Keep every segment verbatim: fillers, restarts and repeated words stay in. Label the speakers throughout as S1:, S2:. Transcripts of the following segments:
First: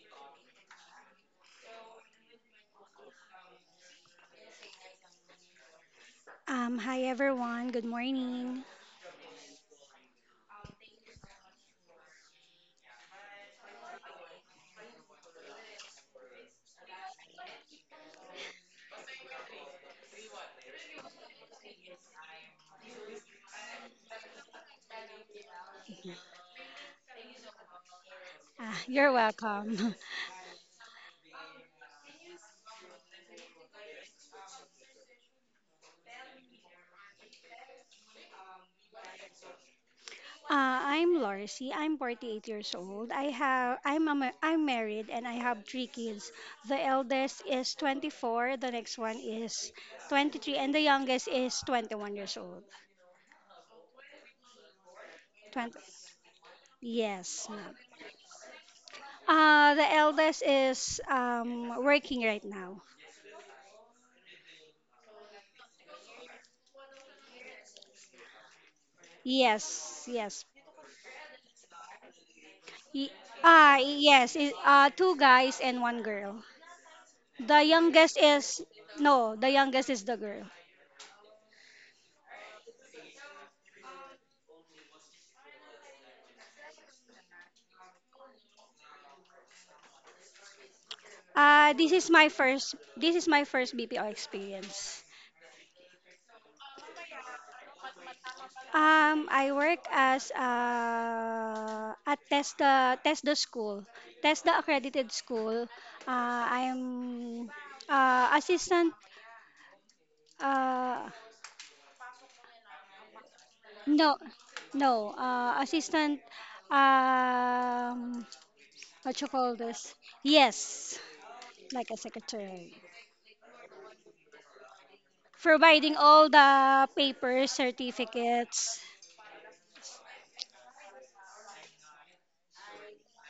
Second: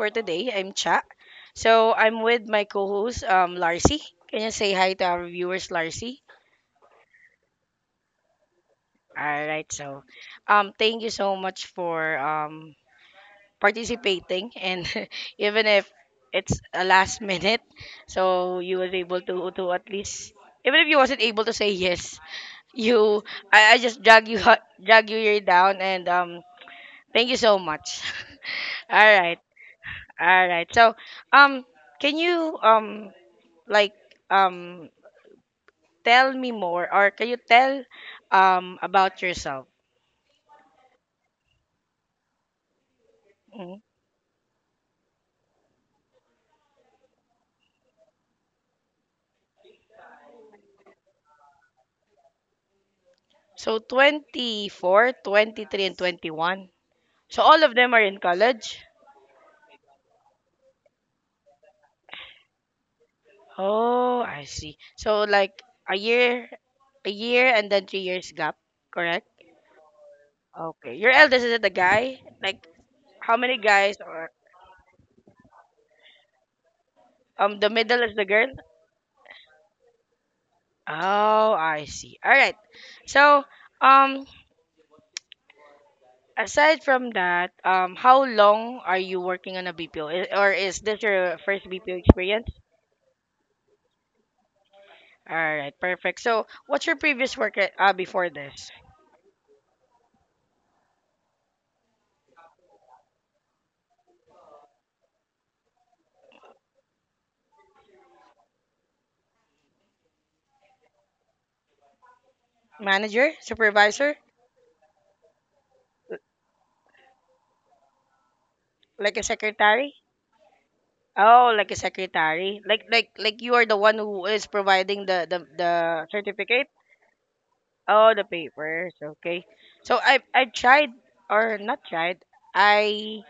S1: for today. I'm Cha. So I'm with my co-host, um, Larcy. Can you say hi to our viewers, Larcy?
S2: Um, hi everyone, good morning.
S1: All right. So, um, thank you so much for um participating, and even if it's a last minute, so you was able to to at least even if you wasn't able to say yes, you I, I just drag you drag you here down, and um, thank you so much.
S2: Ah,
S1: All
S2: you're
S1: right.
S2: welcome.
S1: All right. So, um, can you um like um tell me more, or can you tell um about yourself?
S2: Uh, I'm Lorcy. I'm forty-eight years old. I have
S1: Mhm.
S2: I'm a, ma- I'm married and I have three kids. The eldest is twenty-four, the next one is twenty-three, and the youngest is twenty-one years old.
S1: So twenty four, twenty
S2: twenty.
S1: three, and twenty one. So
S2: Yes,
S1: all
S2: ma'am.
S1: of them are in college.
S2: Uh, the eldest is um, working right now.
S1: Oh, I see. So like a year, a year, and then three years gap, correct?
S2: Yes, yes.
S1: Okay. Your eldest is it a guy? Like
S2: Y-
S1: how many
S2: Ah,
S1: guys, or
S2: yes. It, uh, two guys and one girl.
S1: um
S2: The
S1: the middle is
S2: youngest
S1: the girl?
S2: is no, the youngest is the girl.
S1: Oh, I see. All right. So um aside from that, um, how long are you working on a B P O, or is this your first
S2: Uh, this
S1: B P O
S2: is my
S1: experience?
S2: first this is my first B P O experience.
S1: All right, perfect. So, what's your previous work at- uh, before this?
S2: Um, I work as uh, at Testa Testa School, Testa accredited school. Uh, I'm uh, assistant. Uh,
S1: Manager,
S2: no,
S1: supervisor,
S2: no, uh, assistant. Um,
S1: like
S2: what
S1: a
S2: you call this?
S1: secretary?
S2: Yes,
S1: Oh, like a
S2: like a
S1: secretary.
S2: secretary.
S1: Like like like you are the one who is providing the the,
S2: Providing
S1: the
S2: all
S1: certificate?
S2: the papers,
S1: Oh, the
S2: certificates.
S1: papers. Okay. So I I tried or not tried. I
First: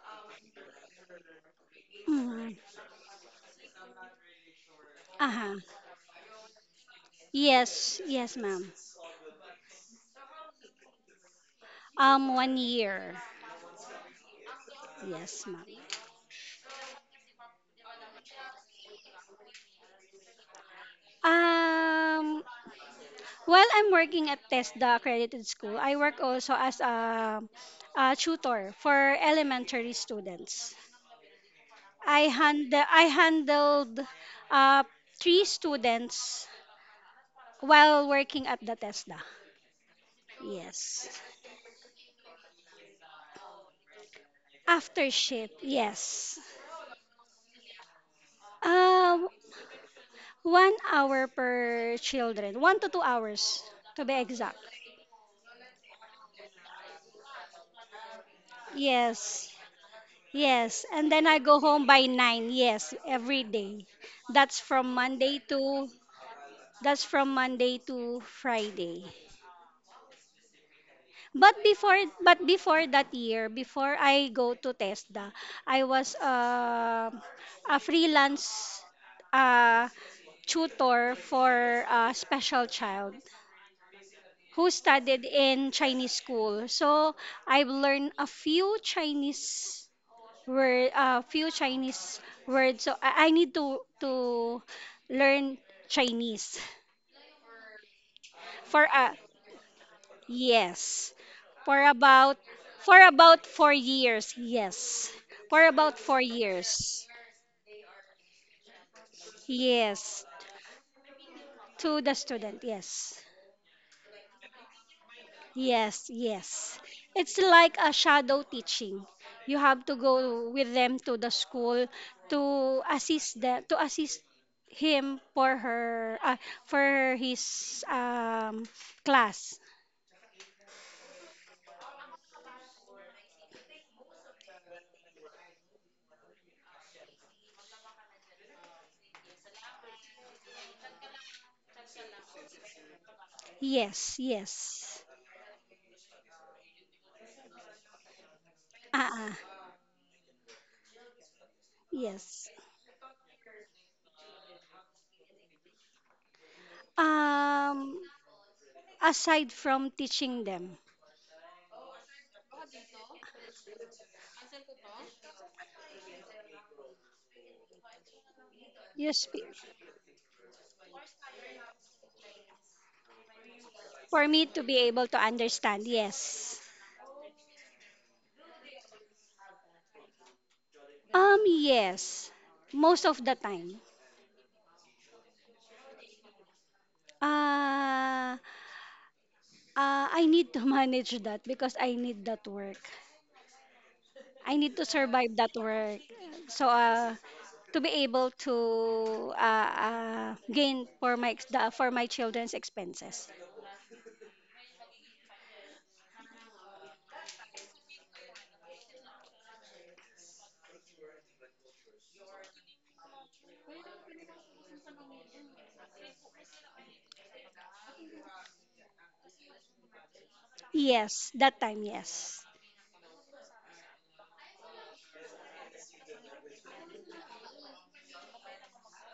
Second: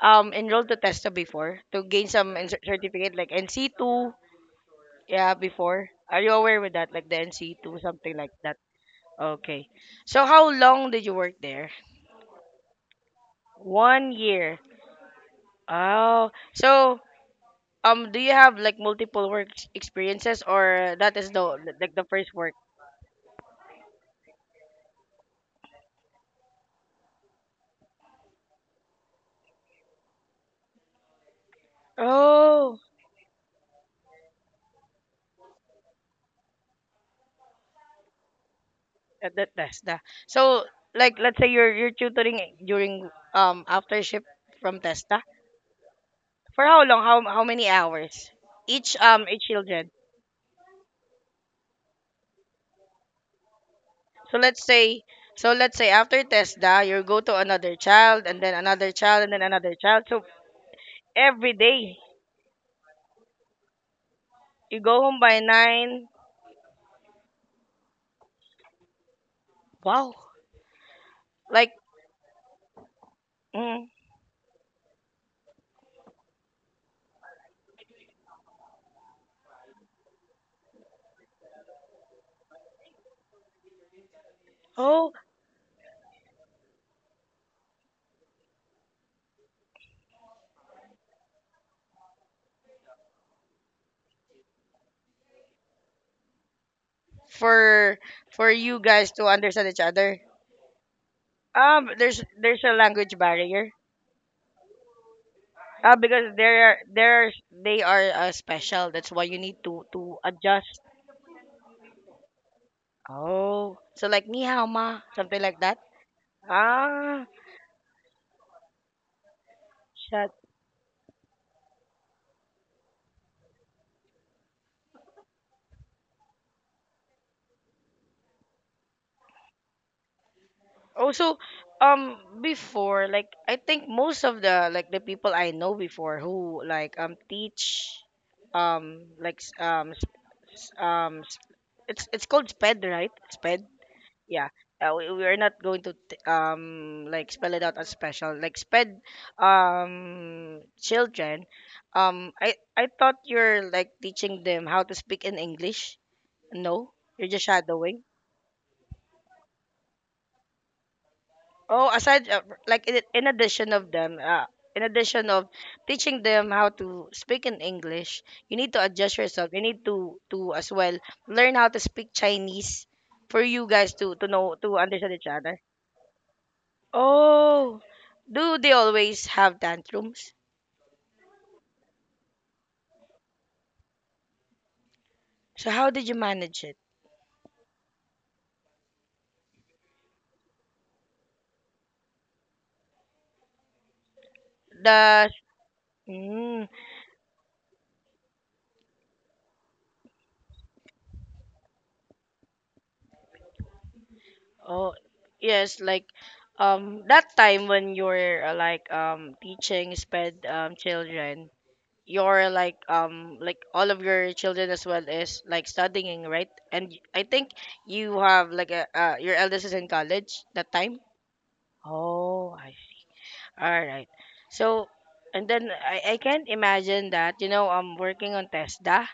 S1: um enrolled to TESTA before to gain some in-
S2: Mhm.
S1: certificate like N C two. Yeah,
S2: Uh-huh.
S1: before. Are you aware with that? Like the N C two,
S2: Yes,
S1: something like
S2: yes,
S1: that.
S2: ma'am.
S1: Okay. So how long did you work there?
S2: Um, one year.
S1: One year.
S2: Yes, ma'am.
S1: Oh, so um, do you have like multiple work ex- experiences, or that is the like the first
S2: Um,
S1: work?
S2: while I'm working at TESDA accredited school, I work also as a, a tutor for elementary students. I hand
S1: Oh,
S2: I handled uh, three students while working at the TESDA.
S1: that, that that's the. So
S2: Yes.
S1: like, let's say you're you're tutoring during um after shift from
S2: After
S1: Testa.
S2: shift, yes.
S1: For how long? How how many hours? Each
S2: Uh,
S1: um each children.
S2: One hour per children, one to two hours to be
S1: So
S2: exact.
S1: let's say, so let's say after TESDA, you go to another child and then another child and then
S2: Yes,
S1: another child. So
S2: yes. And then I
S1: every
S2: go home
S1: day
S2: by nine. Yes, every day. That's
S1: you
S2: from
S1: go home by
S2: Monday to
S1: nine.
S2: that's from Monday to Friday.
S1: Wow,
S2: But
S1: like
S2: before but before that year,
S1: mm,
S2: before I go to TESDA, I was uh, a freelance uh, tutor for a special child. Who
S1: oh,
S2: studied in Chinese school. So I've learned a few Chinese word, a few Chinese words. So I, I need to to learn Chinese,
S1: for for you
S2: for
S1: guys
S2: a
S1: to understand each other.
S2: yes, for
S1: Um, there's
S2: about
S1: there's a
S2: for
S1: language
S2: about
S1: barrier.
S2: four years. Yes, for
S1: Uh,
S2: about four
S1: because there are
S2: years.
S1: there are- they are uh, special. That's why you need to to
S2: Yes,
S1: adjust.
S2: to the student. Yes.
S1: Oh, so like ni hao ma, something like that.
S2: Yes, yes.
S1: Ah,
S2: It's like a shadow teaching. You have to
S1: shut.
S2: go with them to the school to assist the to assist him for her uh, for his um class.
S1: Also, um, before, like, I think most of the, like, the people I know before who, like, um, teach, um, like, s- um, s- s- um, s- it's, it's called SPED, right? SPED?
S2: Yes,
S1: Yeah. Uh,
S2: yes.
S1: we, we are not going to, t- um, like, spell it out as special. Like, SPED,
S2: Ah, ah,
S1: um, children, um,
S2: yes.
S1: I, I thought you're, like, teaching them how to speak in English. No, you're just
S2: Um
S1: shadowing.
S2: Aside from teaching them.
S1: Oh, aside uh, like in, in addition of them, uh, in addition of teaching them how to speak in English, you need to
S2: You
S1: adjust
S2: speak
S1: yourself. You need to to as well learn how to speak Chinese for you guys to
S2: For
S1: to
S2: me
S1: know
S2: to
S1: to
S2: be able
S1: understand
S2: to
S1: each other.
S2: understand. Yes.
S1: Oh, do they always have tantrums?
S2: Um yes. Most of the time.
S1: So how did you manage it?
S2: Uh Uh, I need to manage that because I need that work. I need to
S1: The
S2: survive that work.
S1: mm,
S2: So uh, to be able to uh, uh, gain for my ex- the, for my children's expenses.
S1: oh yes, like um that time when you're uh, like um teaching sped um children, your like um like all of your children as well is like studying, right? And y- I think you have like a uh, your eldest is in college that time.
S2: Yes, that time, yes.
S1: Oh, I. All right. So, and then i i can't imagine that, you know I'm working on tesda,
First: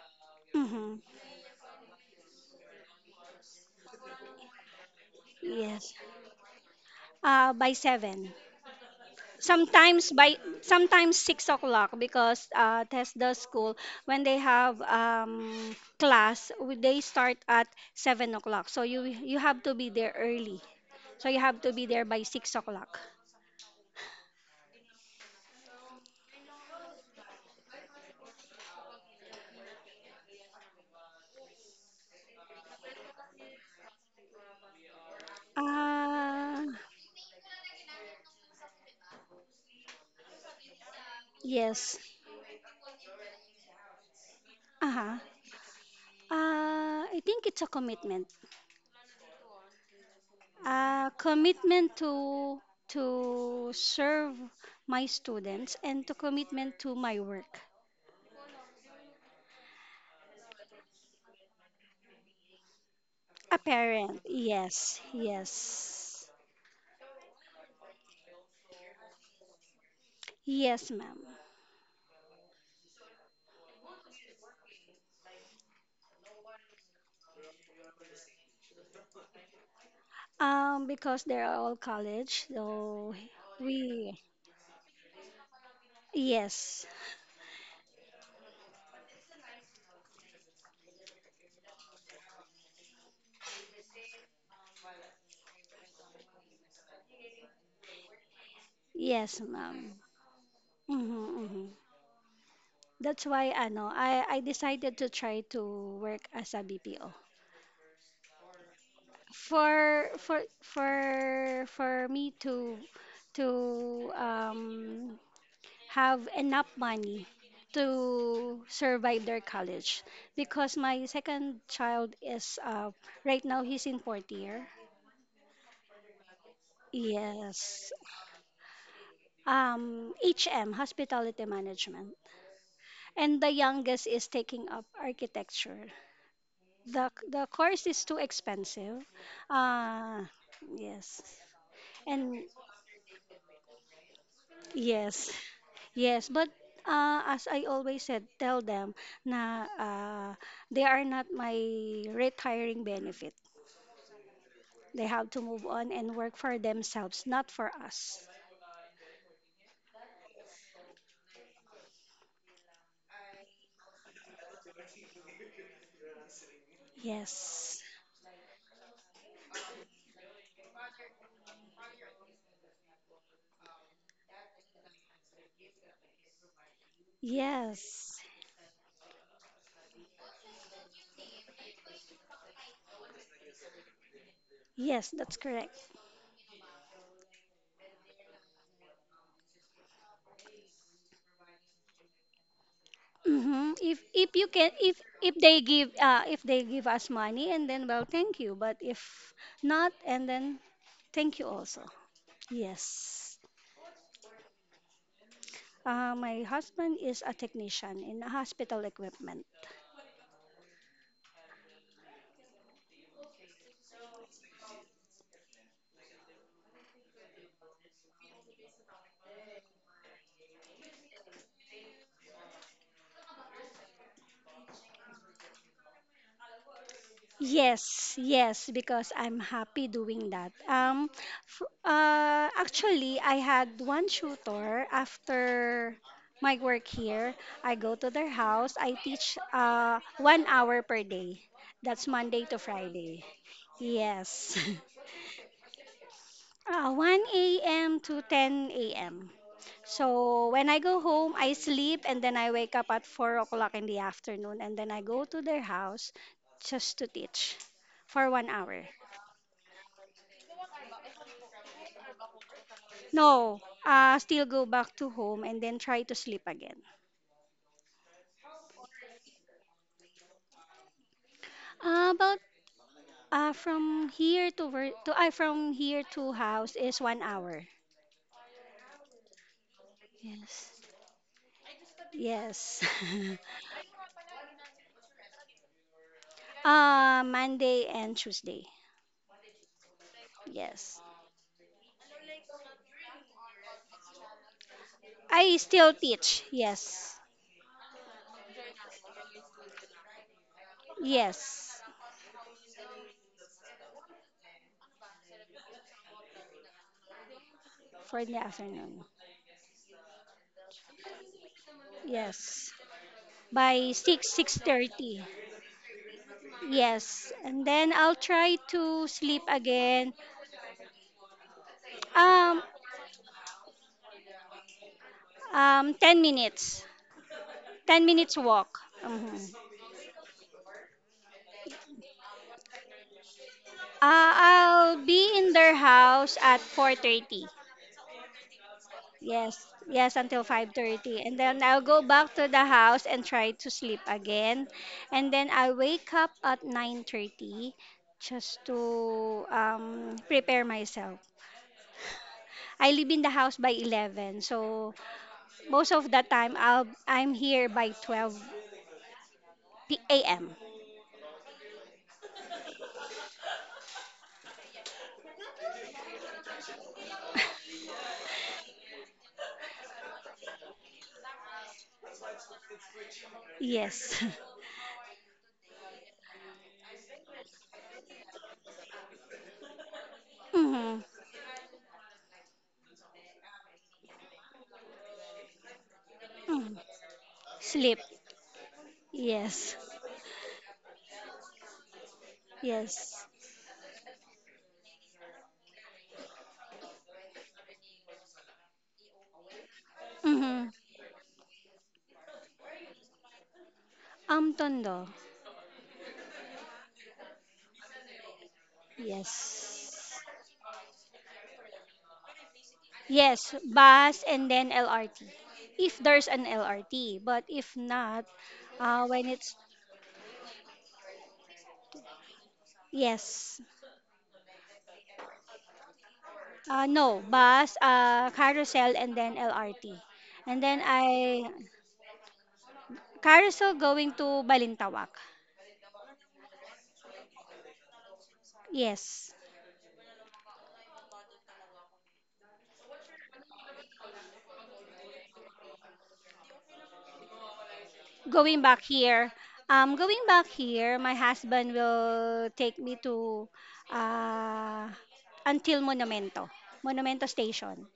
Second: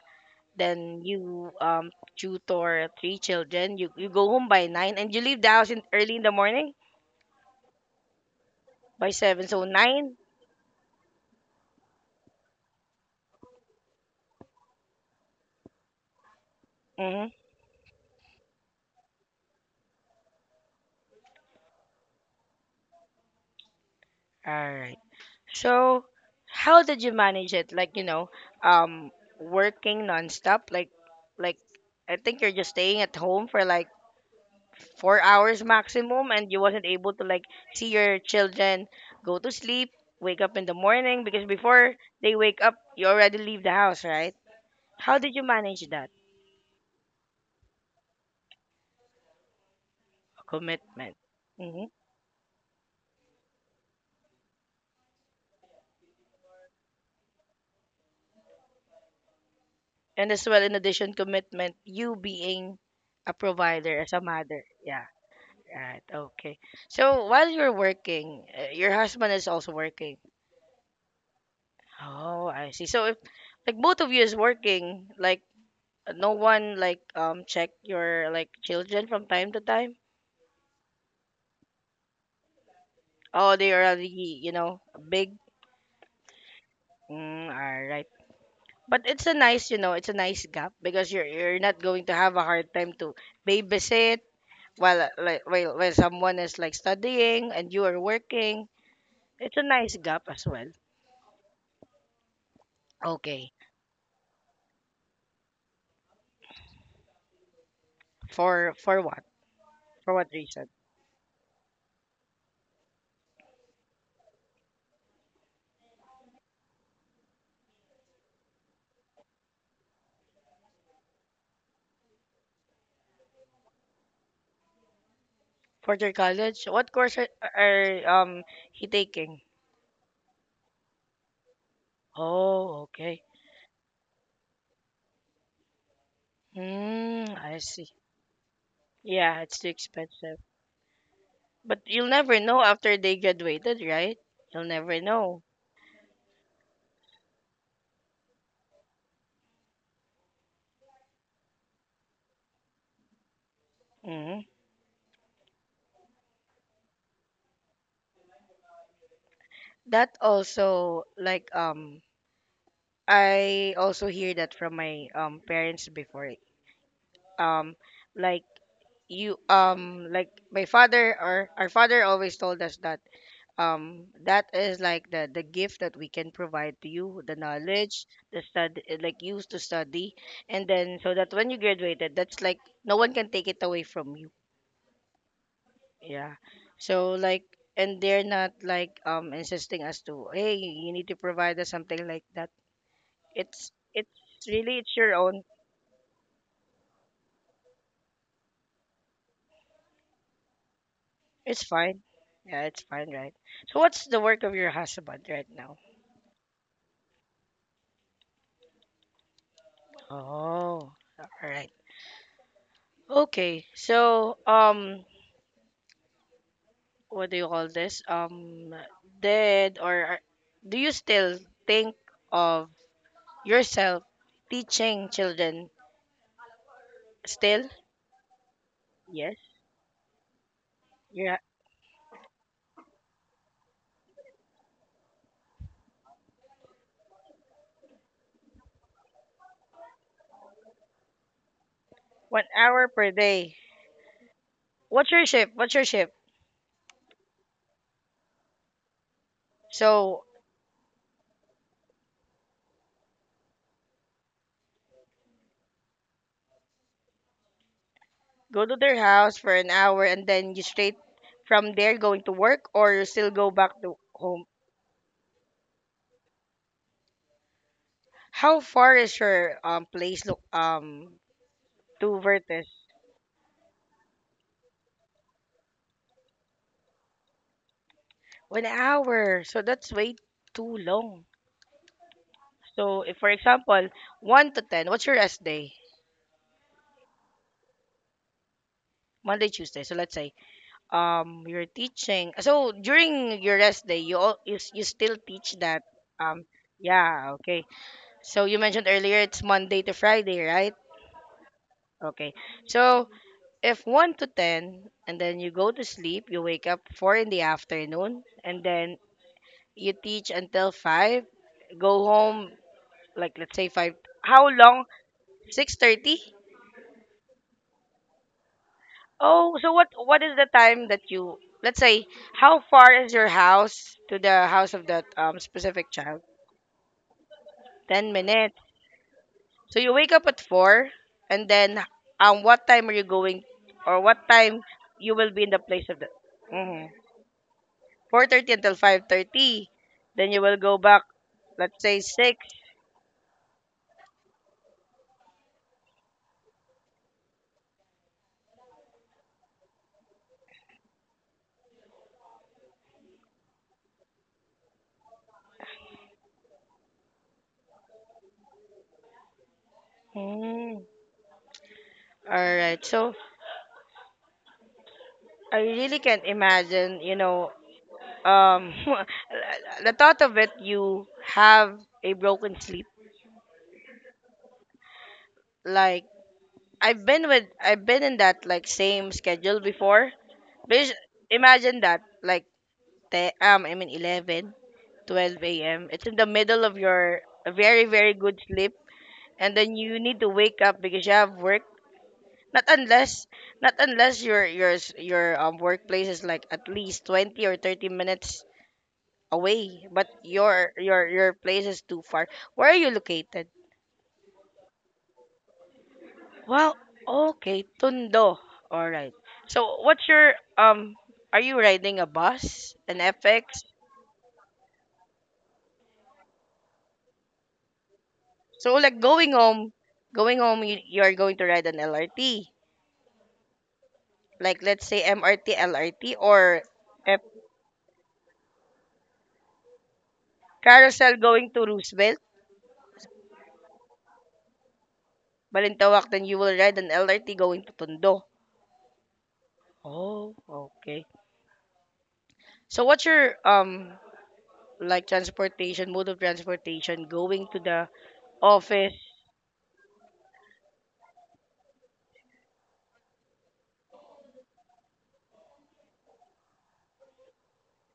S2: Mm-hmm.
S1: then you um tutor three children. You you go home by nine and you leave the house in
S2: Yes.
S1: early in the morning
S2: Uh, by seven.
S1: by seven. So
S2: Sometimes
S1: nine.
S2: by Sometimes six o'clock because uh, Tesla school, when they have um, class w- they
S1: Mm-hmm.
S2: start at seven o'clock. So you you have to be there early. So you have to be there by six o'clock.
S1: All right. So, how did you manage it? Like, you know, um, working nonstop. Like, like I think you're just staying at home for like four hours maximum, and you
S2: Uh,
S1: wasn't able to like see your children go to sleep, wake up in the morning because before
S2: yes.
S1: they wake up, you already leave the house, right? How
S2: Uh-huh.
S1: did you manage that?
S2: Uh, I think it's a commitment. Uh,
S1: Commitment? Hmm.
S2: commitment to to serve my students and to commitment to my work.
S1: And as well, in addition, commitment, you being a
S2: A
S1: provider as
S2: parent.
S1: a mother.
S2: Yes.
S1: Yeah. Right.
S2: Yes.
S1: Okay. So while you're working, uh, your husband is also working.
S2: Yes, ma'am.
S1: Oh, I see. So if like both of you is working, like uh, no one like um check your like children from time to time.
S2: Um, because they're all college, so
S1: Oh, they are already
S2: we
S1: you know big.
S2: yes.
S1: Mm, all right. But it's a nice you know it's a nice gap because you're you're not going to have a hard time to babysit while uh, like while while someone is like studying and you are working.
S2: Yes,
S1: It's a
S2: ma'am.
S1: nice gap as well.
S2: Mm-hmm, mm-hmm. That's why
S1: Okay.
S2: ano, I I decided to try to work as a B P O.
S1: For for what?
S2: For
S1: For what
S2: for
S1: reason?
S2: for for me to to um have enough money to survive their college, because my second child is uh, right now he's in fourth year.
S1: For their college? What course are,
S2: Yes.
S1: are um he taking?
S2: Um H M hospitality management,
S1: Oh, okay.
S2: and the youngest is taking up architecture. The
S1: Hmm,
S2: the
S1: I see.
S2: course is too expensive.
S1: Yeah, it's too
S2: Uh
S1: expensive.
S2: yes.
S1: But you'll never
S2: And
S1: know after they graduated, right? You'll never
S2: yes.
S1: know.
S2: Yes, but uh, as I always said, tell them na, uh, they are not my retiring benefit.
S1: hmm
S2: They have to move on and work for themselves, not for us.
S1: That also like um I also hear that from my um parents before. Um
S2: Yes.
S1: like you um like my father or our father always told us that um that is like the the gift that we can provide to you, the knowledge,
S2: Yes.
S1: the study like used to study, and then so that when you graduated, that's like no one can take it away from you.
S2: Yes, that's correct.
S1: Yeah. So like, and they're not like um insisting us to, hey, you need to provide us something like that.
S2: hmm
S1: It's
S2: If
S1: it's
S2: if you can
S1: really it's
S2: if
S1: your
S2: if
S1: own.
S2: they give uh, if they give us money, and then, well, thank you, but if not, and then thank you
S1: It's
S2: also.
S1: fine. Yeah, it's fine, right?
S2: Yes.
S1: So what's the work of your husband right now?
S2: Uh, my husband is a technician in hospital equipment.
S1: Oh, all right. Okay. So um what do you call this? um did or are- do you still think of yourself teaching children still?
S2: Yes, yes, because
S1: Yes.
S2: I'm happy doing that. Um,
S1: Yeah.
S2: f uh, Actually, I had one tutor after my work here. I go to their house. I teach uh, one hour per day. That's Monday
S1: one
S2: to
S1: hour per
S2: Friday.
S1: day.
S2: Yes.
S1: What's your shift what's your shift?
S2: Uh, one a m to ten a m.
S1: So,
S2: So when I go home, I sleep and then I wake up at four o'clock in the afternoon, and then I go to their house just to teach for one
S1: go to
S2: hour.
S1: their house for an hour and then you straight from there going to work, or you still go
S2: No,
S1: back to
S2: uh, still
S1: home?
S2: go back to home and then try to sleep again.
S1: How far is your um place, look, um
S2: Uh,
S1: to
S2: about,
S1: vertex?
S2: uh, from here to wor- to I from here to house is one hour.
S1: One hour. So that's way
S2: Yes.
S1: too long.
S2: Yes.
S1: So if for example, one to ten, what's your rest day?
S2: uh, Monday and Tuesday.
S1: Monday, Tuesday. So let's say
S2: Yes.
S1: um you're teaching. So during your rest day, you all, you, s- you still
S2: I
S1: teach that.
S2: still teach.
S1: um
S2: Yes.
S1: yeah, okay. So you mentioned earlier it's Monday to Friday, right?
S2: Yes,
S1: Okay. So if one to ten, and then you go to sleep, you wake up four in the afternoon,
S2: for the
S1: and then
S2: afternoon.
S1: you teach until five, go home,
S2: Yes,
S1: like let's say
S2: by
S1: five.
S2: six,
S1: How long?
S2: six thirty.
S1: six thirty?
S2: Yes, and then I'll try to sleep
S1: Oh, so what
S2: again.
S1: what is the time that you, let's say, how
S2: Um,
S1: far is your house to the house of that um specific
S2: um, ten
S1: child?
S2: minutes. ten
S1: Ten
S2: minutes
S1: minutes.
S2: walk. Mhm.
S1: So you wake up at four, and then um what time are you going, or what
S2: Uh,
S1: time
S2: I'll
S1: you
S2: be
S1: will be in
S2: in
S1: the
S2: their
S1: place of the.
S2: house at
S1: Mm-hmm.
S2: four thirty.
S1: Four thirty until five
S2: Yes,
S1: thirty,
S2: yes,
S1: then you
S2: until
S1: will go back.
S2: five thirty. And then I'll
S1: Let's say
S2: go back
S1: six.
S2: to the house and try to sleep again. And then I wake up at nine thirty just to um, prepare myself. I live in the house by eleven. So most of the time I'll, I'm here by twelve p m
S1: Mm. All right. So I really can't imagine. You know, um, the thought of it, you have a broken sleep
S2: Yes.
S1: like I've been with I've been in that like same schedule before. Please
S2: Mm-hmm.
S1: imagine that like te- um I mean eleven, twelve a m. It's in the middle
S2: hmm
S1: of your very
S2: Sleep.
S1: very good sleep, and
S2: Yes.
S1: then you need to wake up because you have work. Not
S2: Yes.
S1: unless not unless your your s- your um workplace is like at least twenty or thirty minutes away, but
S2: Mm-hmm.
S1: your your your place is too far. Where are you located?
S2: Um, Tondo.
S1: Well, okay, Tondo. All right. So, what's
S2: Yes.
S1: your um? Are you riding a bus, an
S2: Yes,
S1: F X?
S2: bus and then L R T. If there's an L R T, but if not,
S1: So, like
S2: uh, when
S1: going
S2: it's
S1: home, going home, you, you are going to ride an L R T.
S2: yes,
S1: Like let's say M R T L R T, or
S2: uh, no
S1: F
S2: bus, uh, carousel and then L R T, and then
S1: carousel
S2: I
S1: going to Roosevelt,
S2: Carousel going to Balintawak.
S1: Balintawak. Then you will ride an L R T going to Tondo.
S2: Yes.
S1: Oh, okay. So, what's your um like transportation mode of transportation going to the
S2: Going back
S1: office?
S2: here. Um, going back here, my husband will take me to uh, until Monumento. Monumento Station.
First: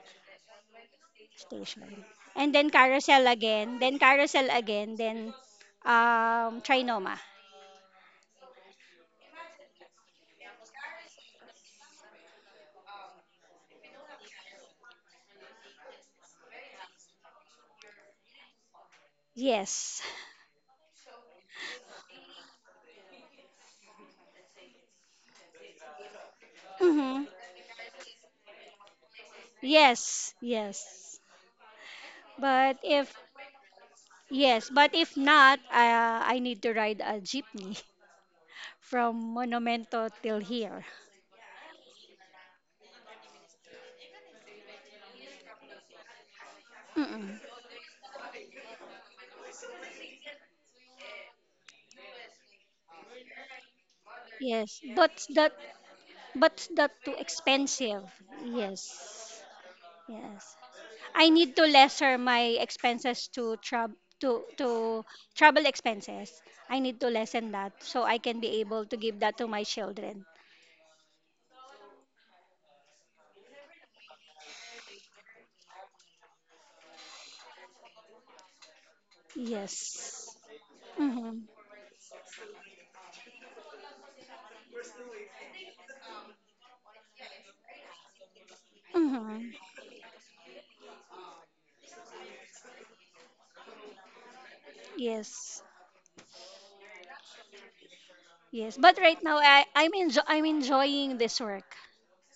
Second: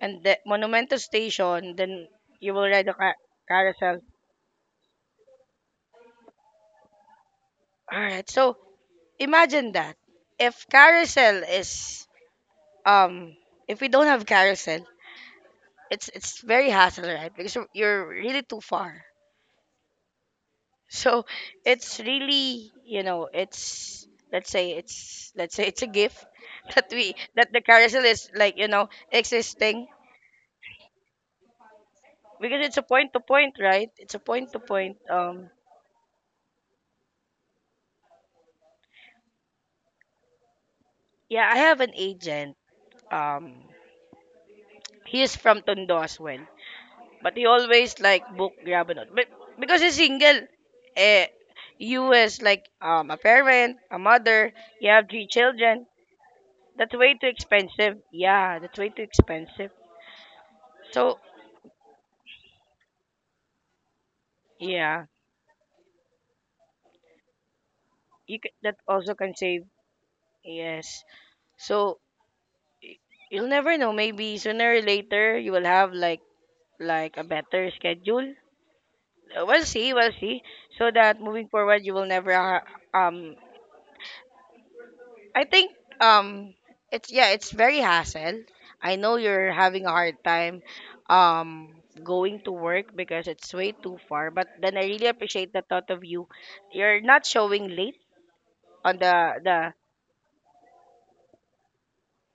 S1: And the Monumento Station,
S2: Station.
S1: then
S2: And
S1: you will
S2: then
S1: ride the car-
S2: Carousel again. Then
S1: carousel.
S2: Carousel again. Then um, Trinoma.
S1: All right. So imagine that if carousel is um if we don't have carousel, it's it's very hassle, right? Because you're you're really too far.
S2: Yes.
S1: So it's really you know it's let's say it's let's say it's a gift that we
S2: hmm
S1: that the carousel is like you know existing,
S2: Yes. Yes.
S1: because
S2: But
S1: it's a point
S2: if
S1: to point, right? It's a point to
S2: Yes, but
S1: point.
S2: if
S1: Um
S2: not, uh, I need to ride a jeepney from Monumento till here.
S1: yeah, I have an agent. Um He is from Tondo as well. But
S2: Mm-mm.
S1: he always like book Grabanot. But because he's single, eh, you as like um a parent, a mother,
S2: Yes,
S1: you have
S2: but
S1: three
S2: that
S1: children.
S2: but that
S1: That's
S2: too
S1: way too
S2: expensive.
S1: expensive. Yeah, that's way too
S2: Yes,
S1: expensive.
S2: yes.
S1: So
S2: I need to lesser my expenses to travel to to
S1: yeah,
S2: travel expenses. I need to lessen that so I can
S1: you c-
S2: be
S1: that
S2: able to
S1: also
S2: give
S1: can
S2: that to my
S1: save.
S2: children.
S1: Yes. So y- you'll never know. Maybe sooner or later you will have like like a better schedule. Uh, We'll see. We'll
S2: Yes.
S1: see. So that
S2: Mm-hmm.
S1: moving forward, you will never ha- um I think um it's yeah, it's very hassle. I know
S2: Mm-hmm.
S1: you're having a hard time um going to work because it's way too far, but then I really appreciate
S2: Yes.
S1: the thought of you. You're not showing late
S2: Yes. But
S1: on
S2: right now
S1: the
S2: I
S1: the
S2: I'm enjo- I'm enjoying this work.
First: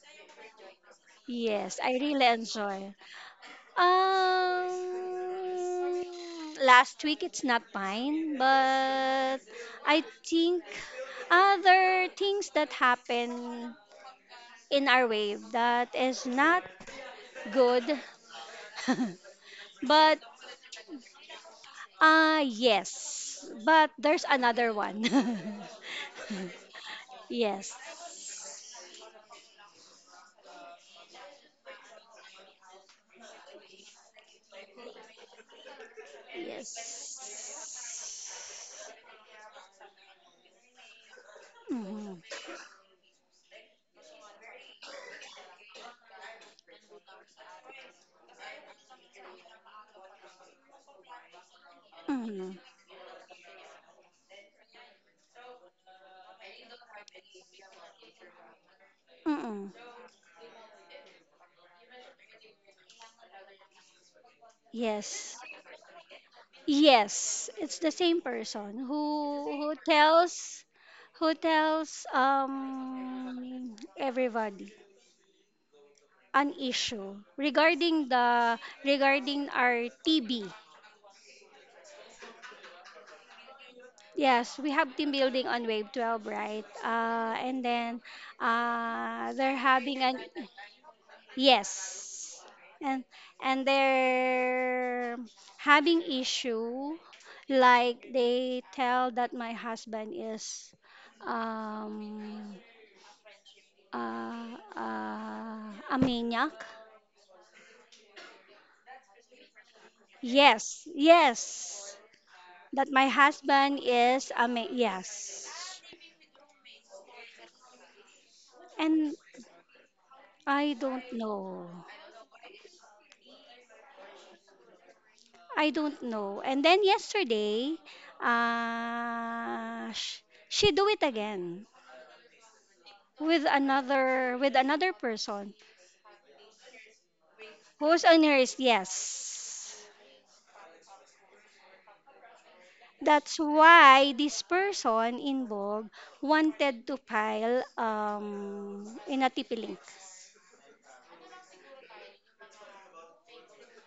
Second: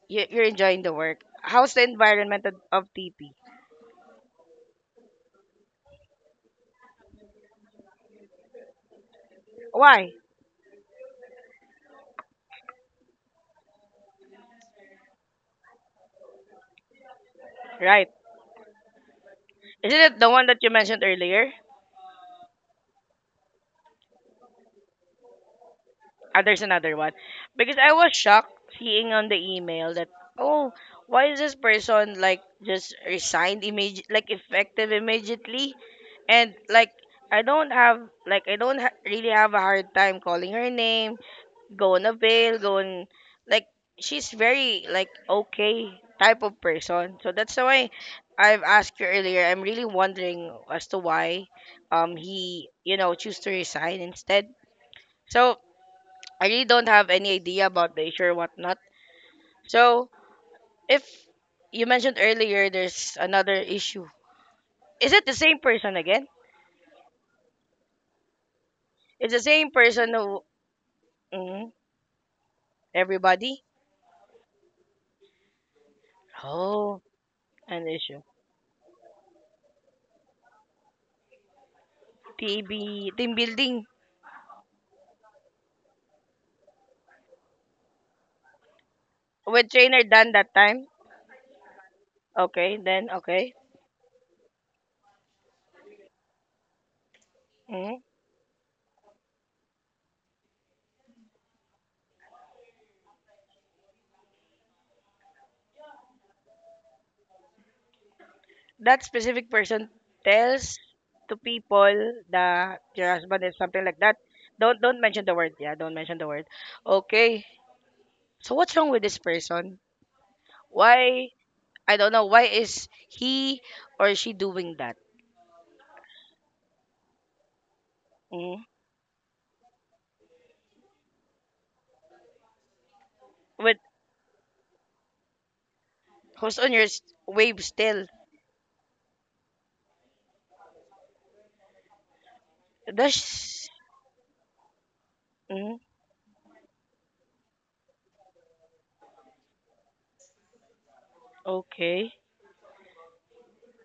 S1: you- you're enjoying the work. How's
S2: Yes,
S1: the
S2: I really
S1: environment of
S2: enjoy.
S1: of T P?
S2: Um, Last week it's not mine, but I
S1: Why?
S2: think other things that happen in our wave that is not good.
S1: Right. Isn't
S2: but
S1: it the one that you mentioned earlier?
S2: uh Yes, but there's another one.
S1: Uh, there's another one.
S2: Yes.
S1: Because I was shocked seeing on the email that, oh, why is this person like just resigned immediate, like effective immediately? And like, I
S2: Yes.
S1: don't have, like, I don't ha- really have a hard time calling her name, going a
S2: Mhm.
S1: going, like, she's very, like, okay type of person. So that's why I've asked you earlier. I'm really wondering as to why um
S2: Mhm.
S1: he, you know, choose to resign instead. So I really don't have any idea about the issue or whatnot.
S2: Mhm.
S1: So, if you mentioned earlier, there's another issue. Is it the
S2: Yes.
S1: same person again?
S2: Yes, it's the same person who
S1: It's the same
S2: who
S1: person who
S2: tells who
S1: mhm,
S2: tells
S1: everybody.
S2: um everybody an
S1: Oh,
S2: issue
S1: an
S2: regarding
S1: issue.
S2: the regarding our T B.
S1: T B, team building
S2: Yes, we have team building on Wave twelve, right? Uh, and then uh, they're
S1: with trainer
S2: having an.
S1: done that time.
S2: Yes.
S1: Okay,
S2: And
S1: then okay.
S2: and they're having issue,
S1: Mhm.
S2: like they tell that my husband is um uh, uh, a maniac.
S1: That specific person tells
S2: Yes,
S1: to
S2: yes.
S1: people that
S2: That my
S1: your husband is
S2: husband
S1: something like that.
S2: is a ma-.
S1: Don't don't mention the word. Yeah,
S2: Yes.
S1: don't mention the word. Okay. So what's wrong with
S2: And
S1: this person?
S2: I don't
S1: Why
S2: know.
S1: I don't know why is he or she doing that.
S2: I don't know. And then yesterday,
S1: Mm.
S2: uh, sh- she do it again, with
S1: With
S2: another with another person
S1: who's on your s- wave
S2: who's
S1: still?
S2: on nearest, yes. That's
S1: Does
S2: why this person
S1: mm.
S2: involved wanted to file um in a T P link.
S1: Okay.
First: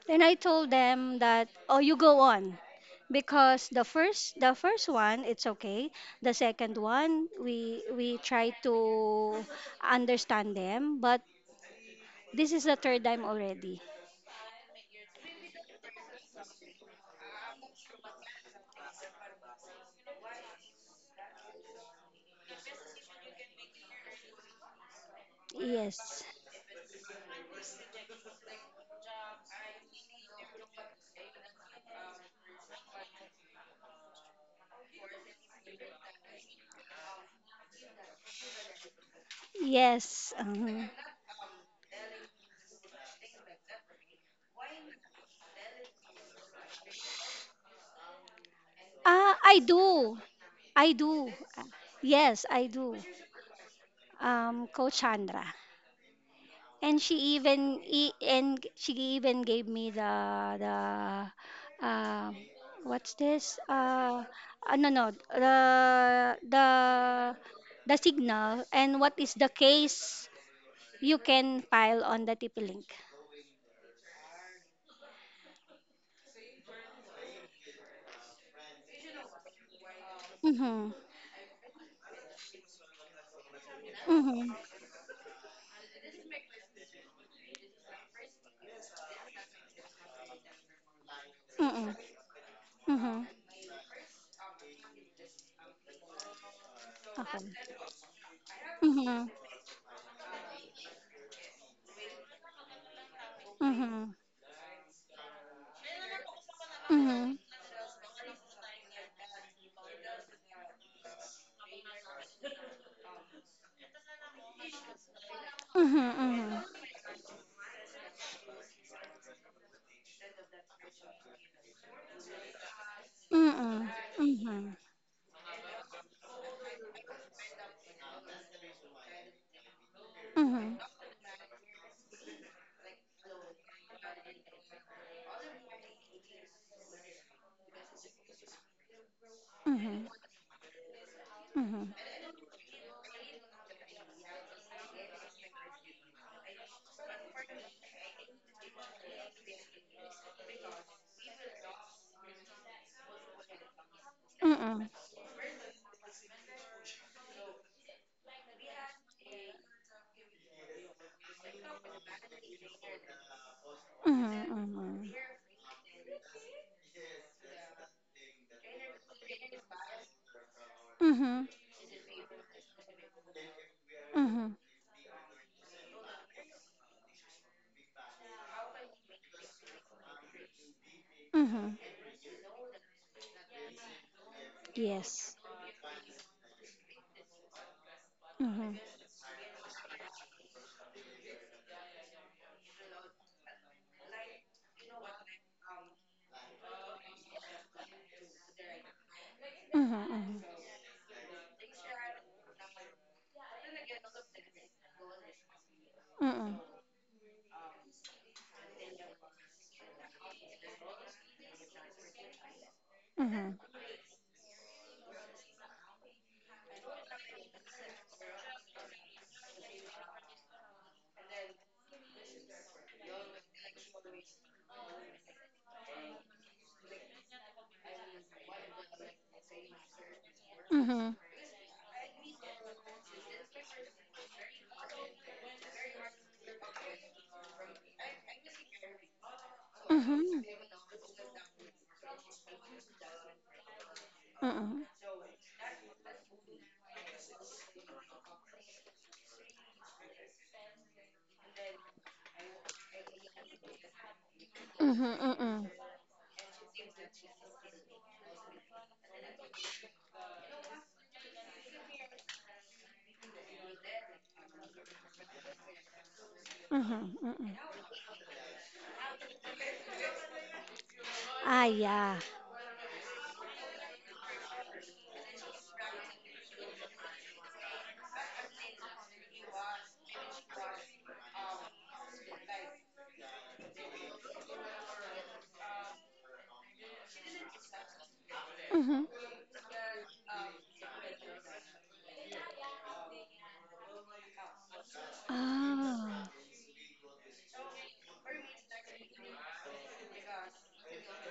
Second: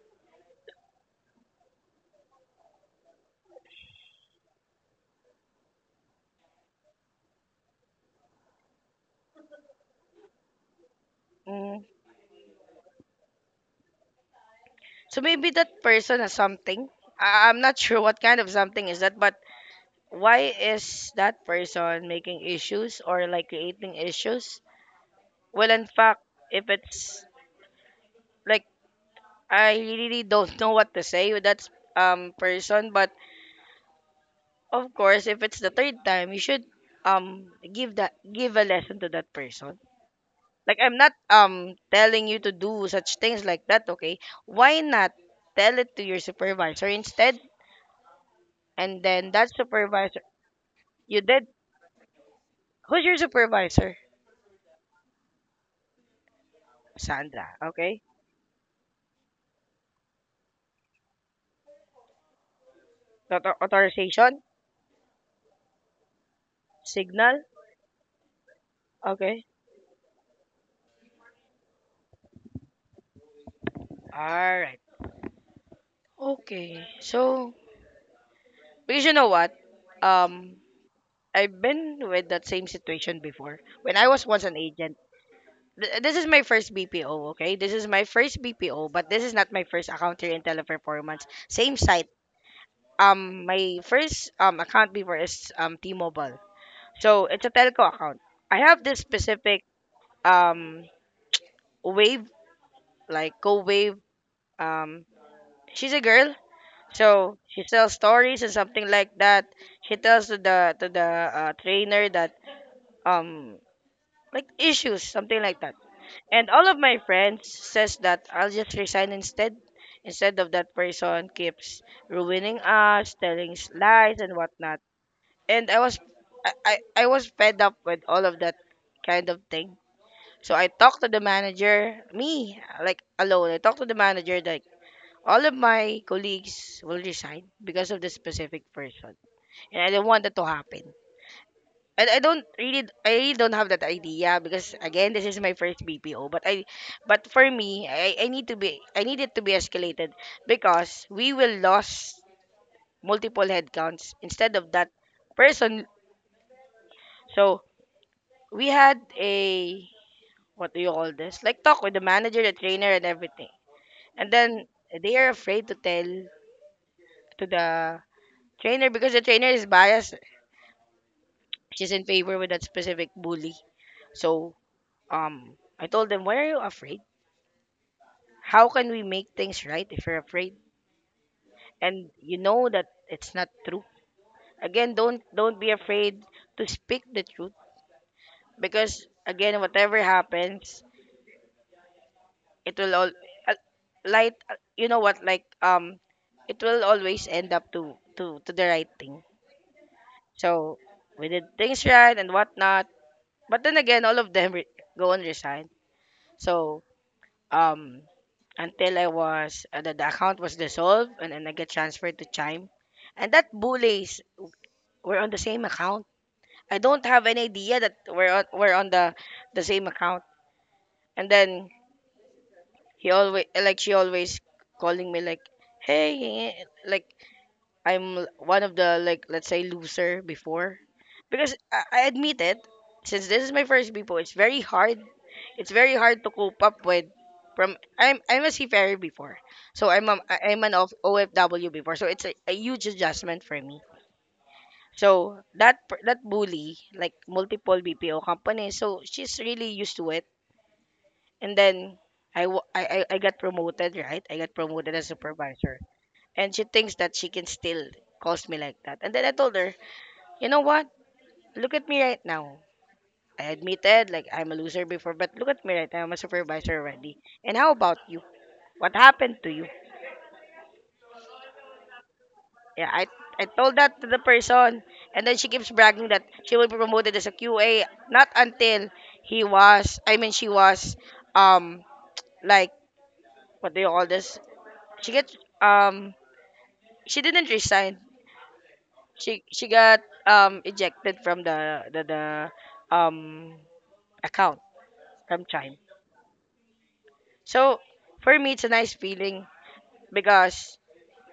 S2: Then I told them that, oh, you go on, because the first the first one it's okay, the second one we we try to understand them, but
S1: Mm.
S2: this is the third time already.
S1: So maybe that person has something. I- I'm not sure what kind of something is that, but why is that person making issues or like creating issues? Well, in fact,
S2: Yes.
S1: if it's like I really don't know what to say with that um person, but of course, if it's the third time, you should um give that give a lesson to that person.
S2: Yes.
S1: Like
S2: Uh-huh. uh
S1: I'm not um telling you to do such things like that, okay? Why not tell it to your supervisor instead? And then
S2: Ah,
S1: that
S2: I do.
S1: supervisor
S2: I
S1: you
S2: do.
S1: did
S2: Uh, Yes, I do.
S1: who's your supervisor?
S2: Um, Coach Chandra, and she
S1: Sandra,
S2: even
S1: okay?
S2: e- and she even gave me the the um what's
S1: Author-
S2: this? Uh,
S1: authorization?
S2: uh, no, no, the the
S1: Signal?
S2: the signal and what is
S1: Okay.
S2: the case you can file on the T P link.
S1: Alright. Okay. So because you know what? Um
S2: Mhm.
S1: I've been with that same situation before, when I was once
S2: Mhm.
S1: an agent. Th- This is my first B P O, okay? This is my first B P O, but this is not my first account here in Teleperformance. Same
S2: Mhm.
S1: site.
S2: Mhm.
S1: Um, my first um account before is um T-Mobile. So it's a
S2: Okay.
S1: telco account. I have this
S2: Mhm.
S1: specific um wave, like co wave,
S2: Mhm.
S1: um she's a girl,
S2: Mhm.
S1: so
S2: Mhm.
S1: she tells stories and something like that. She tells to the to the uh, trainer that um like issues, something like that. And
S2: Mhm.
S1: all of my friends says that I'll just resign instead, instead of that person keeps ruining us, telling us
S2: Mhm.
S1: lies and whatnot.
S2: Mhm.
S1: And I was I, I, I was fed up with all of that kind of thing. So I
S2: Mhm.
S1: talked to the manager, me, like alone. I talked to the manager like all of my colleagues will resign because of this specific person. And I don't
S2: Mhm.
S1: want that to happen,
S2: Mhm.
S1: and I don't really I really don't have that idea because again, this is my first B P O, but I but for me, I, I need to be, I need it to be escalated, because we will lose multiple headcounts instead of that
S2: Mhm.
S1: person. So we had a, what do you call this, like talk with the manager, the trainer and everything. And then
S2: Mhm.
S1: they are afraid to tell to the trainer because the trainer is biased,
S2: Mhm. Mhm.
S1: she's in favor with that specific bully.
S2: Mhm.
S1: So um I told them, why are you afraid? How can we make things right if you're afraid
S2: Mhm.
S1: and you know that it's not true? Again, don't
S2: Yes.
S1: don't be afraid to speak the truth,
S2: Mhm.
S1: because again, whatever happens, it will all uh, light. uh, You know what? Like um, it will always end up to to to the right thing.
S2: Mhm.
S1: So we did things right and whatnot. But then again, all of them re- go and resign.
S2: Mhm.
S1: So um until I was uh, the, the account was dissolved, and then I get transferred to Chime.
S2: Mhm.
S1: And that
S2: Mhm.
S1: bullies were on the same account. I don't have any idea that we're on, we're on the the same account. And then he always like she always calling me like, hey eh, like I'm one of the, like let's say, loser before.
S2: Mhm.
S1: Because I, I admit it, since this is my first Bipo, it's very hard. It's very hard to cope up with. From I'm I'm a seafarer before, so I'm a,
S2: Mhm.
S1: I'm an of O F W before, so it's a, a huge adjustment for me.
S2: Mhm.
S1: So that per- that bully, like multiple B P O companies, so she's really used to it. And then I, wa- I I I got promoted, right? I got promoted as
S2: Mhm. Mhm.
S1: supervisor, and she thinks that she can still calls me like that. And then I told her, you know what? Look at me right now. I admitted, like, I'm a loser before, but look at me right now. I'm a supervisor already.
S2: Mhm.
S1: And
S2: Mhm.
S1: how about you? What happened to you?
S2: Ah, yeah.
S1: Yeah, I, I told that to the person. And then she keeps bragging that she will be promoted as a Q A. Not until he was, I mean, she was, um, like, what do you call this? She gets, um, she didn't resign.
S2: Mhm.
S1: She, she got, um, ejected from the, the, the, um, account from Chime.
S2: Ah.
S1: So, for me, it's a nice feeling, because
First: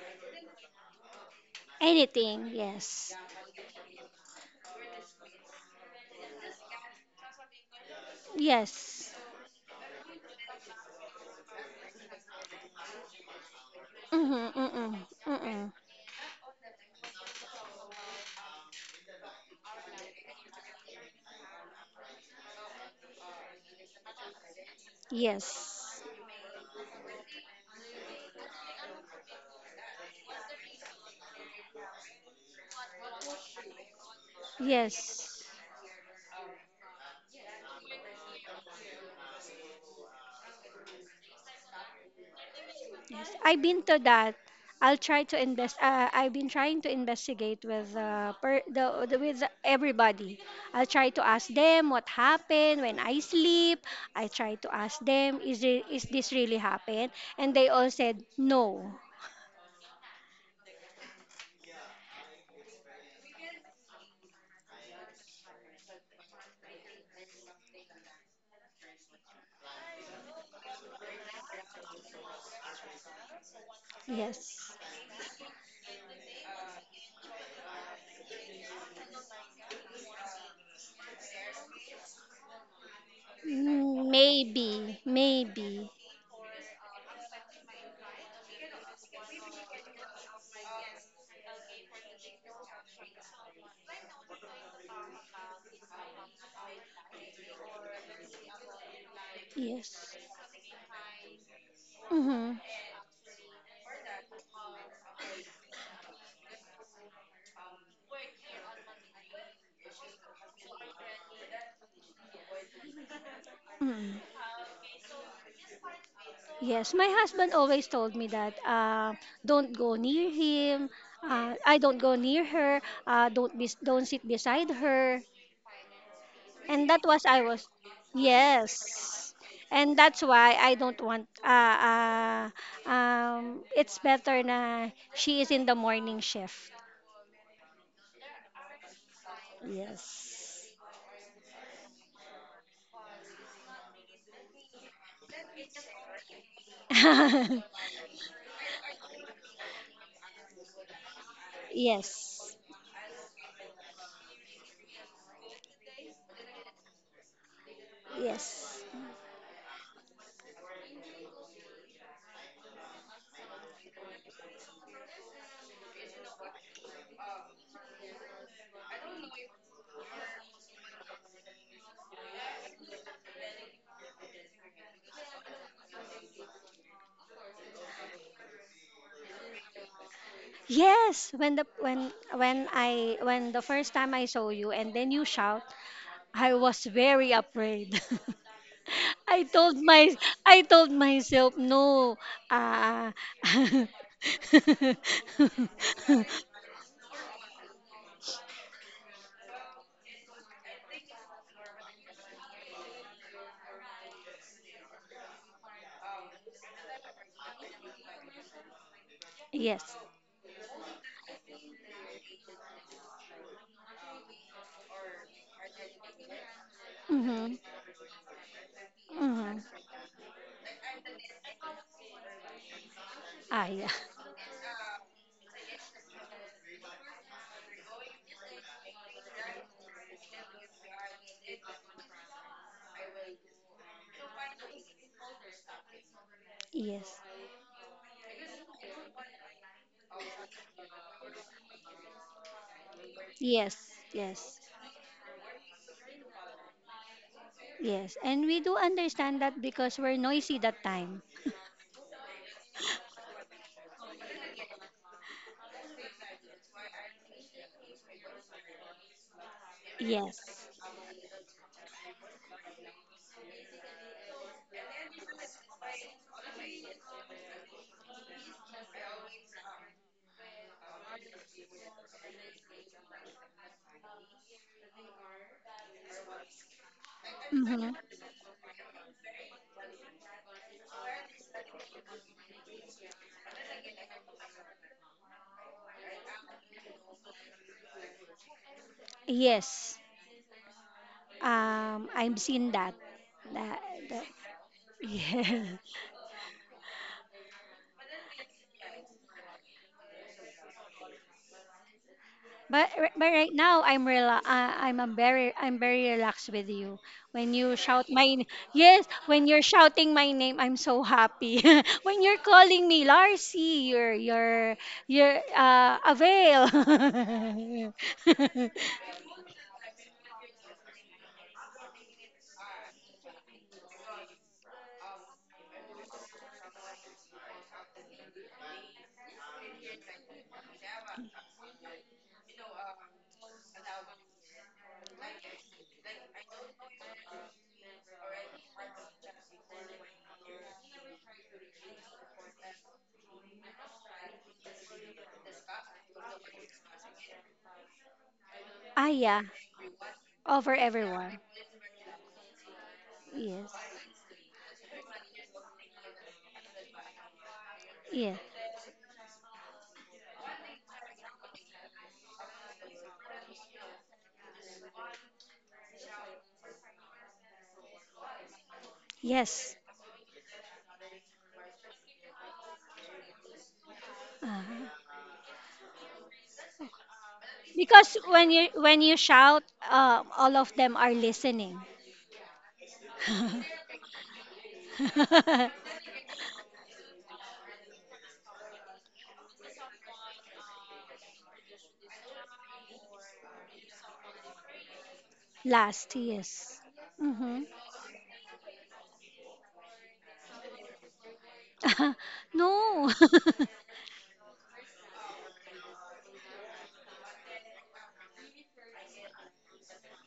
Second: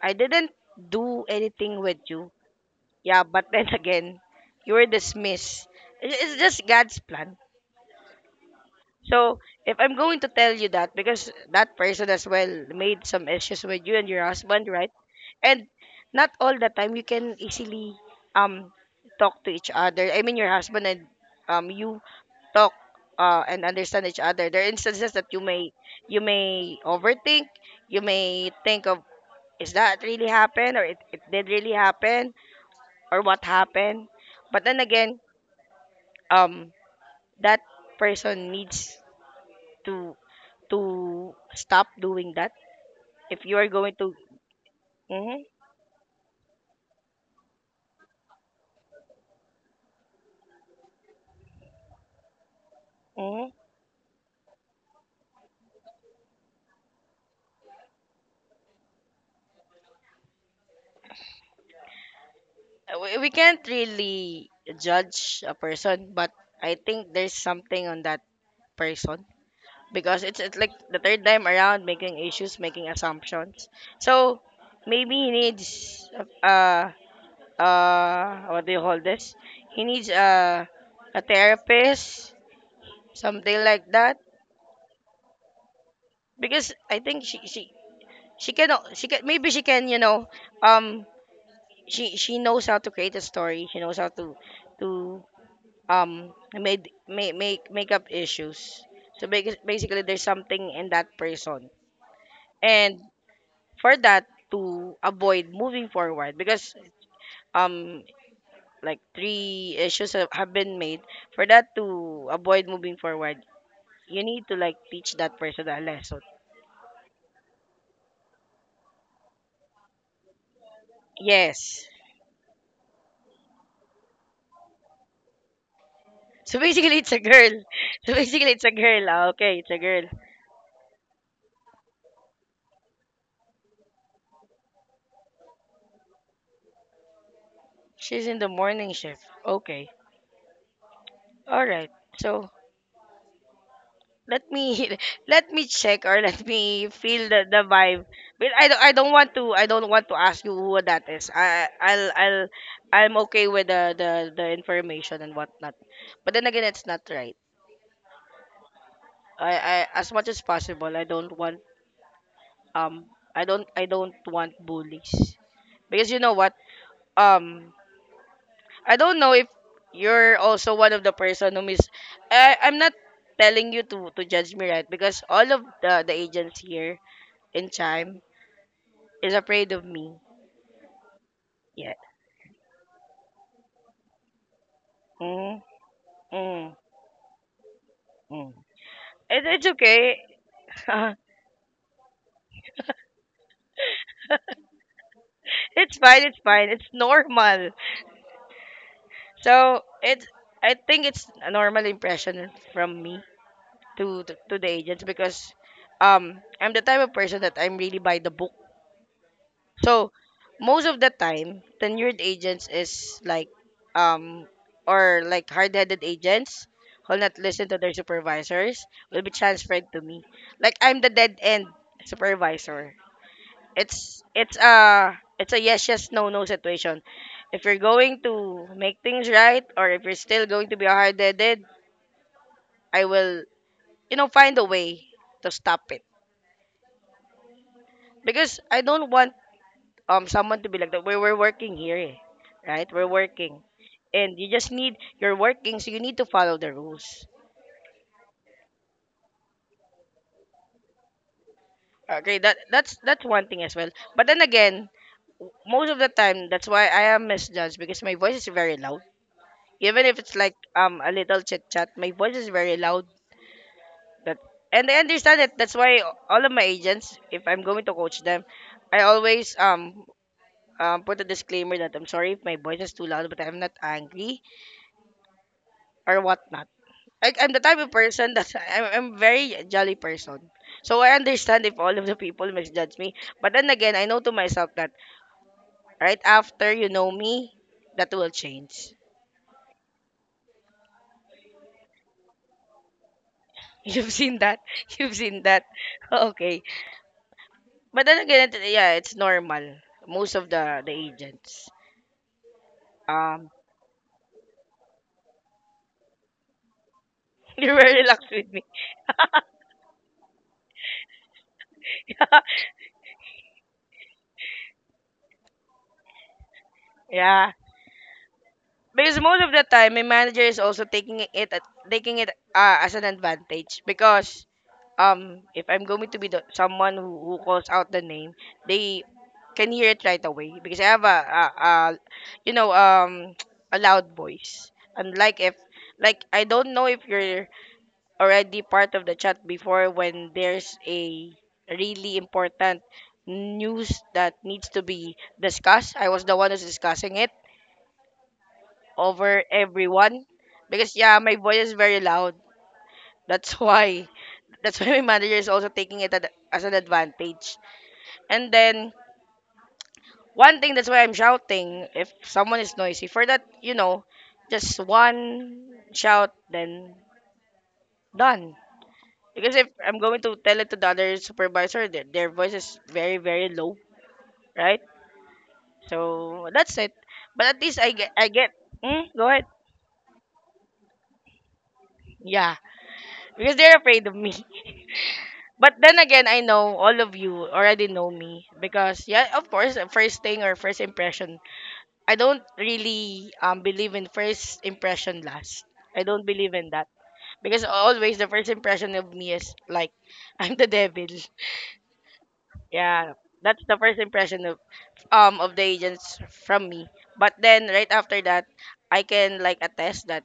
S1: I didn't do anything with you.
S2: Anything. Yes.
S1: Yeah, but then again, you were dismissed. I- It's just God's plan.
S2: Yes.
S1: So if I'm going to tell you that because that person as well made some issues with you and your
S2: Mhm.
S1: husband, right?
S2: Mhm.
S1: And
S2: Mhm.
S1: not all the time you can easily um talk to each other. I mean your husband and um you talk uh, and understand each other. There are instances that you may
S2: Yes.
S1: you may overthink, you may think of, is that really happened, or it, it did really happen, or what happened. But then again,
S2: Yes.
S1: um, that person needs to to stop doing that.
S2: Yes,
S1: If you
S2: I've
S1: are
S2: been
S1: going
S2: to
S1: to,
S2: that. I'll try to
S1: mm-hmm,
S2: invest. Uh, I've been trying to investigate with uh, per, the, the with everybody. I'll try to ask them what happened when I
S1: mm-hmm.
S2: sleep. I try to ask them, is it, is this really happened? And they all said no.
S1: We, we can't really judge a person, but I think there's something on that person, because it's, it's like the third time around making issues, making assumptions. So
S2: Yes.
S1: maybe he needs uh uh what do you call this? He needs uh, a therapist, something like
S2: Mm,
S1: that,
S2: maybe, maybe.
S1: because I think she she she can al- she can, maybe she can, you know, um she she knows how to create a story, she knows how to to um made make make make up issues. So basi- basically
S2: Yes.
S1: there's something in that person,
S2: Mm-hmm.
S1: and for that to avoid moving forward, because um like three issues have have been made, for that to avoid moving forward
S2: Mm-hmm.
S1: you need to like teach that person a lesson,
S2: Yes, my husband always told me that, uh, don't go near him. Uh, I
S1: yes.
S2: don't go near her. Uh, don't be, don't sit beside her.
S1: So
S2: And
S1: basically,
S2: that
S1: it's a
S2: was I
S1: girl.
S2: was,
S1: So basically, it's a girl. Ah,
S2: yes.
S1: okay, it's a
S2: And
S1: girl.
S2: that's why I don't want. Uh, uh, um, it's better na she is in the morning shift.
S1: She's in the morning shift. Okay.
S2: Yes.
S1: All right. So let me let me check, or let me feel the, the vibe. But I don't I don't want to, I don't want to ask you who that is. I I'll I'll
S2: Yes,
S1: I'm okay with the the, the information and whatnot. But then again, it's not right.
S2: yes.
S1: I, I, as much as possible, I don't want um I don't I don't want bullies, because you know what, um I don't know if you're also one of the person who miss. I I'm not telling you to to judge me, right? Because all of the the agents here in Chime is afraid of me.
S2: Yes, when the
S1: Yeah.
S2: when when I when the first time I saw you and then you shout,
S1: Mm,
S2: I
S1: mm,
S2: was very afraid.
S1: mm.
S2: I
S1: It, it's
S2: told my
S1: okay.
S2: I told myself no. Uh,
S1: It's fine. It's fine. It's normal. So it's, I think it's a normal impression from me to to, to the agents, because um I'm the type of person that I'm really by the book.
S2: yes.
S1: So most of the time, tenured agents is like um or like hard-headed agents who'll not
S2: Mm-hmm.
S1: listen to their supervisors will be
S2: Mm-hmm.
S1: transferred to me. Like I'm the dead end supervisor.
S2: Ah, yeah.
S1: It's it's a it's a yes yes no no situation. If you're going to make things right, or if you're still going to be hard-headed, I will, you know, find a way to stop it,
S2: Yes.
S1: because I don't want um someone to be like that. We're we're working here, eh, right? We're working,
S2: Yes.
S1: and you
S2: Yes.
S1: just need you're working, so you need to follow the rules.
S2: Yes. And we do understand that because we're noisy that time.
S1: Okay, that that's that's one thing as well. But then again, most of the time, that's why I am misjudged because my voice is very loud. Even if it's like
S2: Yes.
S1: um a little chit chat, my voice is very loud. That, and I understand it. That's why all of my agents, if I'm going to coach them, I always um. Um, put a disclaimer that I'm sorry if my voice is too loud, but I'm not angry or whatnot. I, I'm the type of
S2: Mm-hmm.
S1: person that I'm, I'm very jolly person. So I understand if all of the people misjudge me. But then again, I know to myself that right after you know me, that will change.
S2: Yes. Um, I've seen that. That,
S1: You've
S2: that.
S1: seen that. You've seen
S2: Yes.
S1: that. Okay. But then again, it- yeah, it's normal. Most of the the agents.
S2: But r- but
S1: Um,
S2: right now I'm rela- uh, I'm a very I'm very relaxed with you. When
S1: they
S2: you
S1: were
S2: shout my
S1: relaxed
S2: n-
S1: with me.
S2: Yes, when you're shouting my name, I'm so happy. When you're calling me Larcy, you're you're you're uh, avail.
S1: Yeah. Because most of the time my manager is also taking it at- taking it uh, as an advantage, because um if I'm going to be the someone who, who calls out the name, they can hear it right away because I have a, a, a, you know, um a loud voice. Unlike if like I don't know if you're already part of the chat before when there's a really important news that needs to be discussed. I was the one who's discussing it
S2: Ah yeah,
S1: over everyone,
S2: over
S1: because yeah,
S2: everyone.
S1: my voice is very loud. That's
S2: Yes,
S1: why. That's why my manager is also taking it ad- as an advantage.
S2: yeah,
S1: And then one thing that's why I'm shouting if someone is noisy. For that, you know, just one shout then done. Because if
S2: yes.
S1: I'm going to tell it to the other supervisor, their, their voice is very very low,
S2: Uh,
S1: right? So that's it. But at least I get
S2: because
S1: I
S2: when
S1: get.
S2: you when
S1: Mm,
S2: you
S1: go ahead.
S2: shout, uh, all of them are listening.
S1: Yeah, because they're afraid of me. But then again, I know all of you already know me because yeah, of course, uh, first thing or first impression. I don't really um believe in first impression last. I
S2: Last,
S1: don't believe in
S2: yes.
S1: that,
S2: Mm-hmm.
S1: because always the first impression of me is like I'm the devil.
S2: No.
S1: Yeah, that's the first impression of um of the agents from me. But then right after that, I can like attest that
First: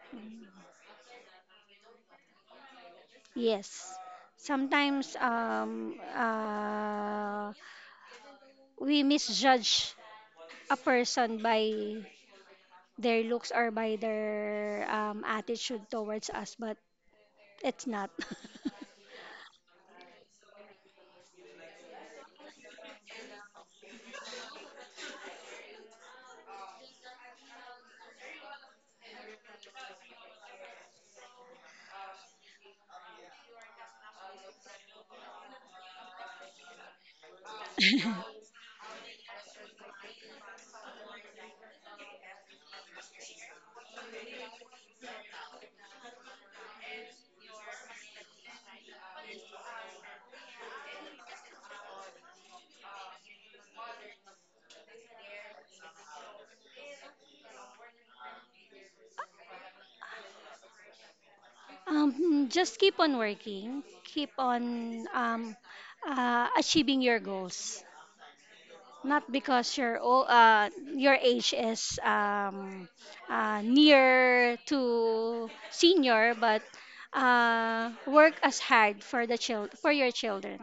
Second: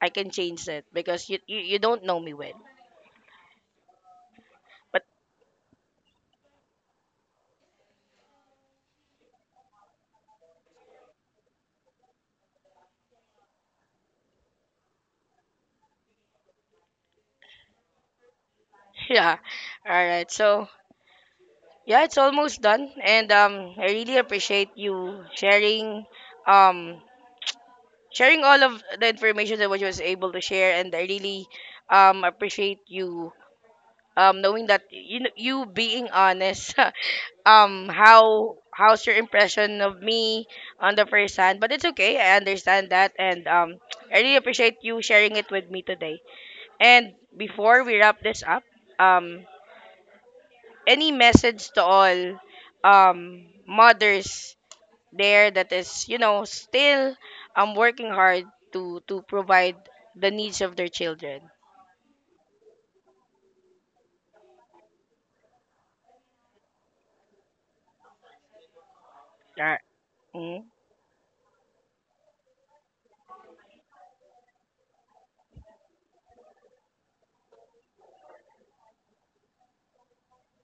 S1: I can change it because you you, you don't know me well.
S2: Yes.
S1: But
S2: Sometimes um, uh, we misjudge a person by their looks or by their um, attitude towards us, but it's not.
S1: yeah, all right. So yeah, it's almost done, and um, I really appreciate you sharing, um, sharing all of the information that what you was able to share. And I really um appreciate you um knowing that you kn- you being honest, um how how's your impression of me on the first hand, but it's okay, I understand that, and um I really appreciate you sharing it with me today. And before we wrap this up, um, any message to all um mothers there that is, you know, still um working hard to to provide the needs of their children.
S2: Um, just keep on working, keep on um, uh, achieving your goals. Not
S1: All
S2: because your o- uh your age is um uh, near to senior, but uh, work as hard for the child for your children.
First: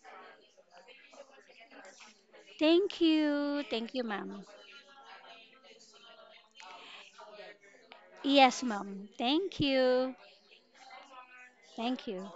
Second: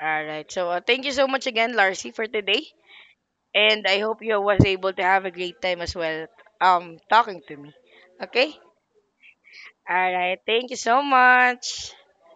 S1: right. So uh, thank you so much again, Larcy, for today,
S2: Thank you,
S1: and
S2: thank
S1: I
S2: you,
S1: hope you
S2: ma'am.
S1: was able to have a great time as well. Um, talking to me. Okay.
S2: Yes, ma'am. Thank
S1: All
S2: you,
S1: right. Thank you so much.
S2: thank you.